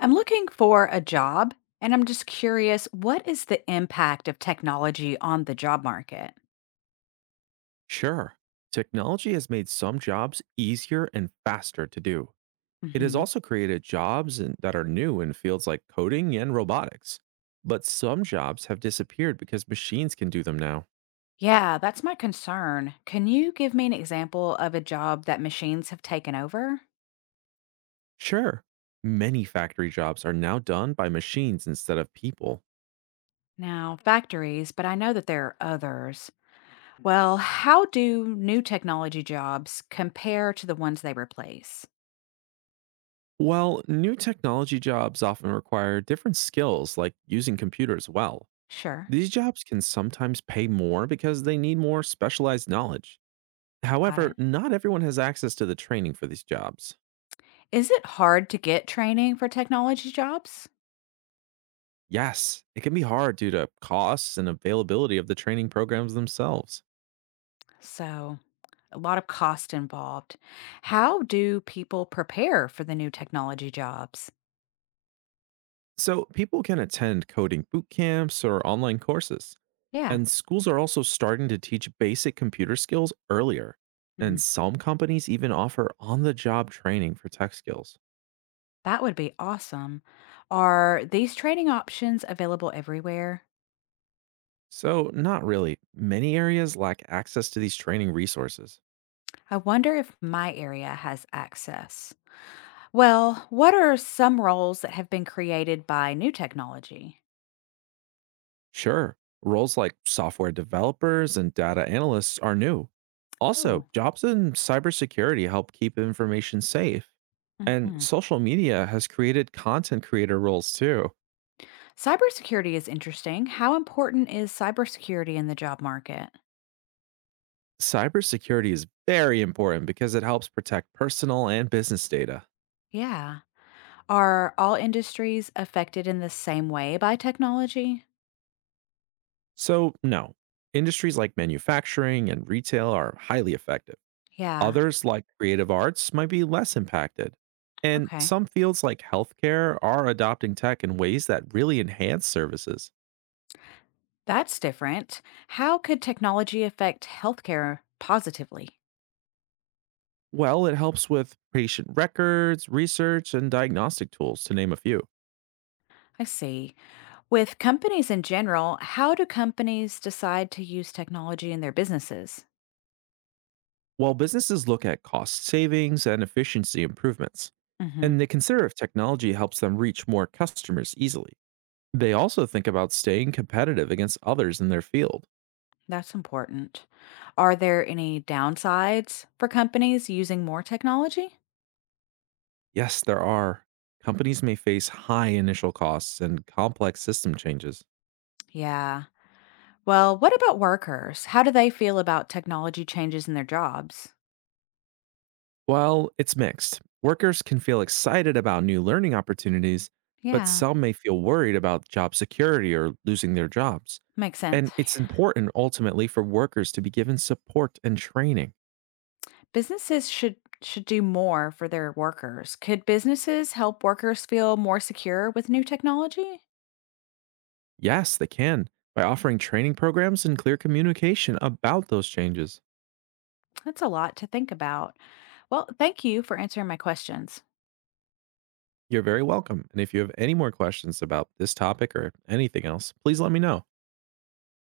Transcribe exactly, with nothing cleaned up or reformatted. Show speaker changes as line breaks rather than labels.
I'm looking for a job and I'm just curious, what is the impact of technology on the job market?
Sure. Technology has made some jobs easier and faster to do. It has
hmm
also created jobs in- that are new in fields like coding and robotics. But some jobs have disappeared because machines can do them now.
Yeah, that's my concern. Can you give me an example of a job that machines have taken over?
Sure. Many factory jobs are now done by machines instead of people.
Now, factories, but I know that there are others. Well, how do new technology jobs compare to the ones they replace?
While new technology jobs often require different skills like using computers well,
Sure,
these jobs can sometimes pay more because they need more specialized knowledge.
got
However,
it.
not everyone has access to the training for these jobs.
Is it hard to get training for technology jobs?
Yes, it can be hard due to costs and availability of the training programs themselves.
So, a lot of cost involved. How do people prepare for the new technology jobs?
So, people can attend coding boot camps or online courses.
Yeah.
And schools are also starting to teach basic computer skills earlier.
Hmm,
And some companies even offer on the job training for tech skills.
that would be awesome. Are these training options available everywhere?
So, not really. Many areas lack access to these training resources.
I wonder if my area has access. Well, what are some roles that have been created by new technology?
Sure, roles like software developers and data analysts are new. Also,
Oh,
jobs in cybersecurity help keep information safe. And
mhm.
social media has created content creator roles too.
Cybersecurity is interesting. How important is cybersecurity in the job market?
Cybersecurity is very important because it helps protect personal and business data.
Yeah. Are all industries affected in the same way by technology?
So, no, industries like manufacturing and retail are highly affected.
Yeah,
Others, like creative arts, might be less impacted. And
okay.
some fields like healthcare are adopting tech in ways that really enhance services.
That's different. How could technology affect healthcare positively?
Well, it helps with patient records, research, and diagnostic tools, to name a few.
I see. With companies in general, how do companies decide to use technology in their businesses?
While businesses look at cost savings and efficiency improvements,
Hmm.
and they consider if technology helps them reach more customers easily. They also think about staying competitive against others in their field.
That's important. Are there any downsides for companies using more technology?
Yes, there are. Companies may face high initial costs and complex system changes.
Yeah. Well, what about workers? How do they feel about technology changes in their jobs?
While it's mixed, workers can feel excited about new learning opportunities, but
Yeah,
some may feel worried about job security or losing their jobs.
makes sense.
And it's important ultimately for workers to be given support and training.
Businesses should should do more for their workers. Could businesses help workers feel more secure with new technology?
Yes, they can by offering training programs and clear communication about those changes.
That's a lot to think about. Well, thank you for answering my questions.
You're very welcome. And if you have any more questions about this topic or anything else, please let me know.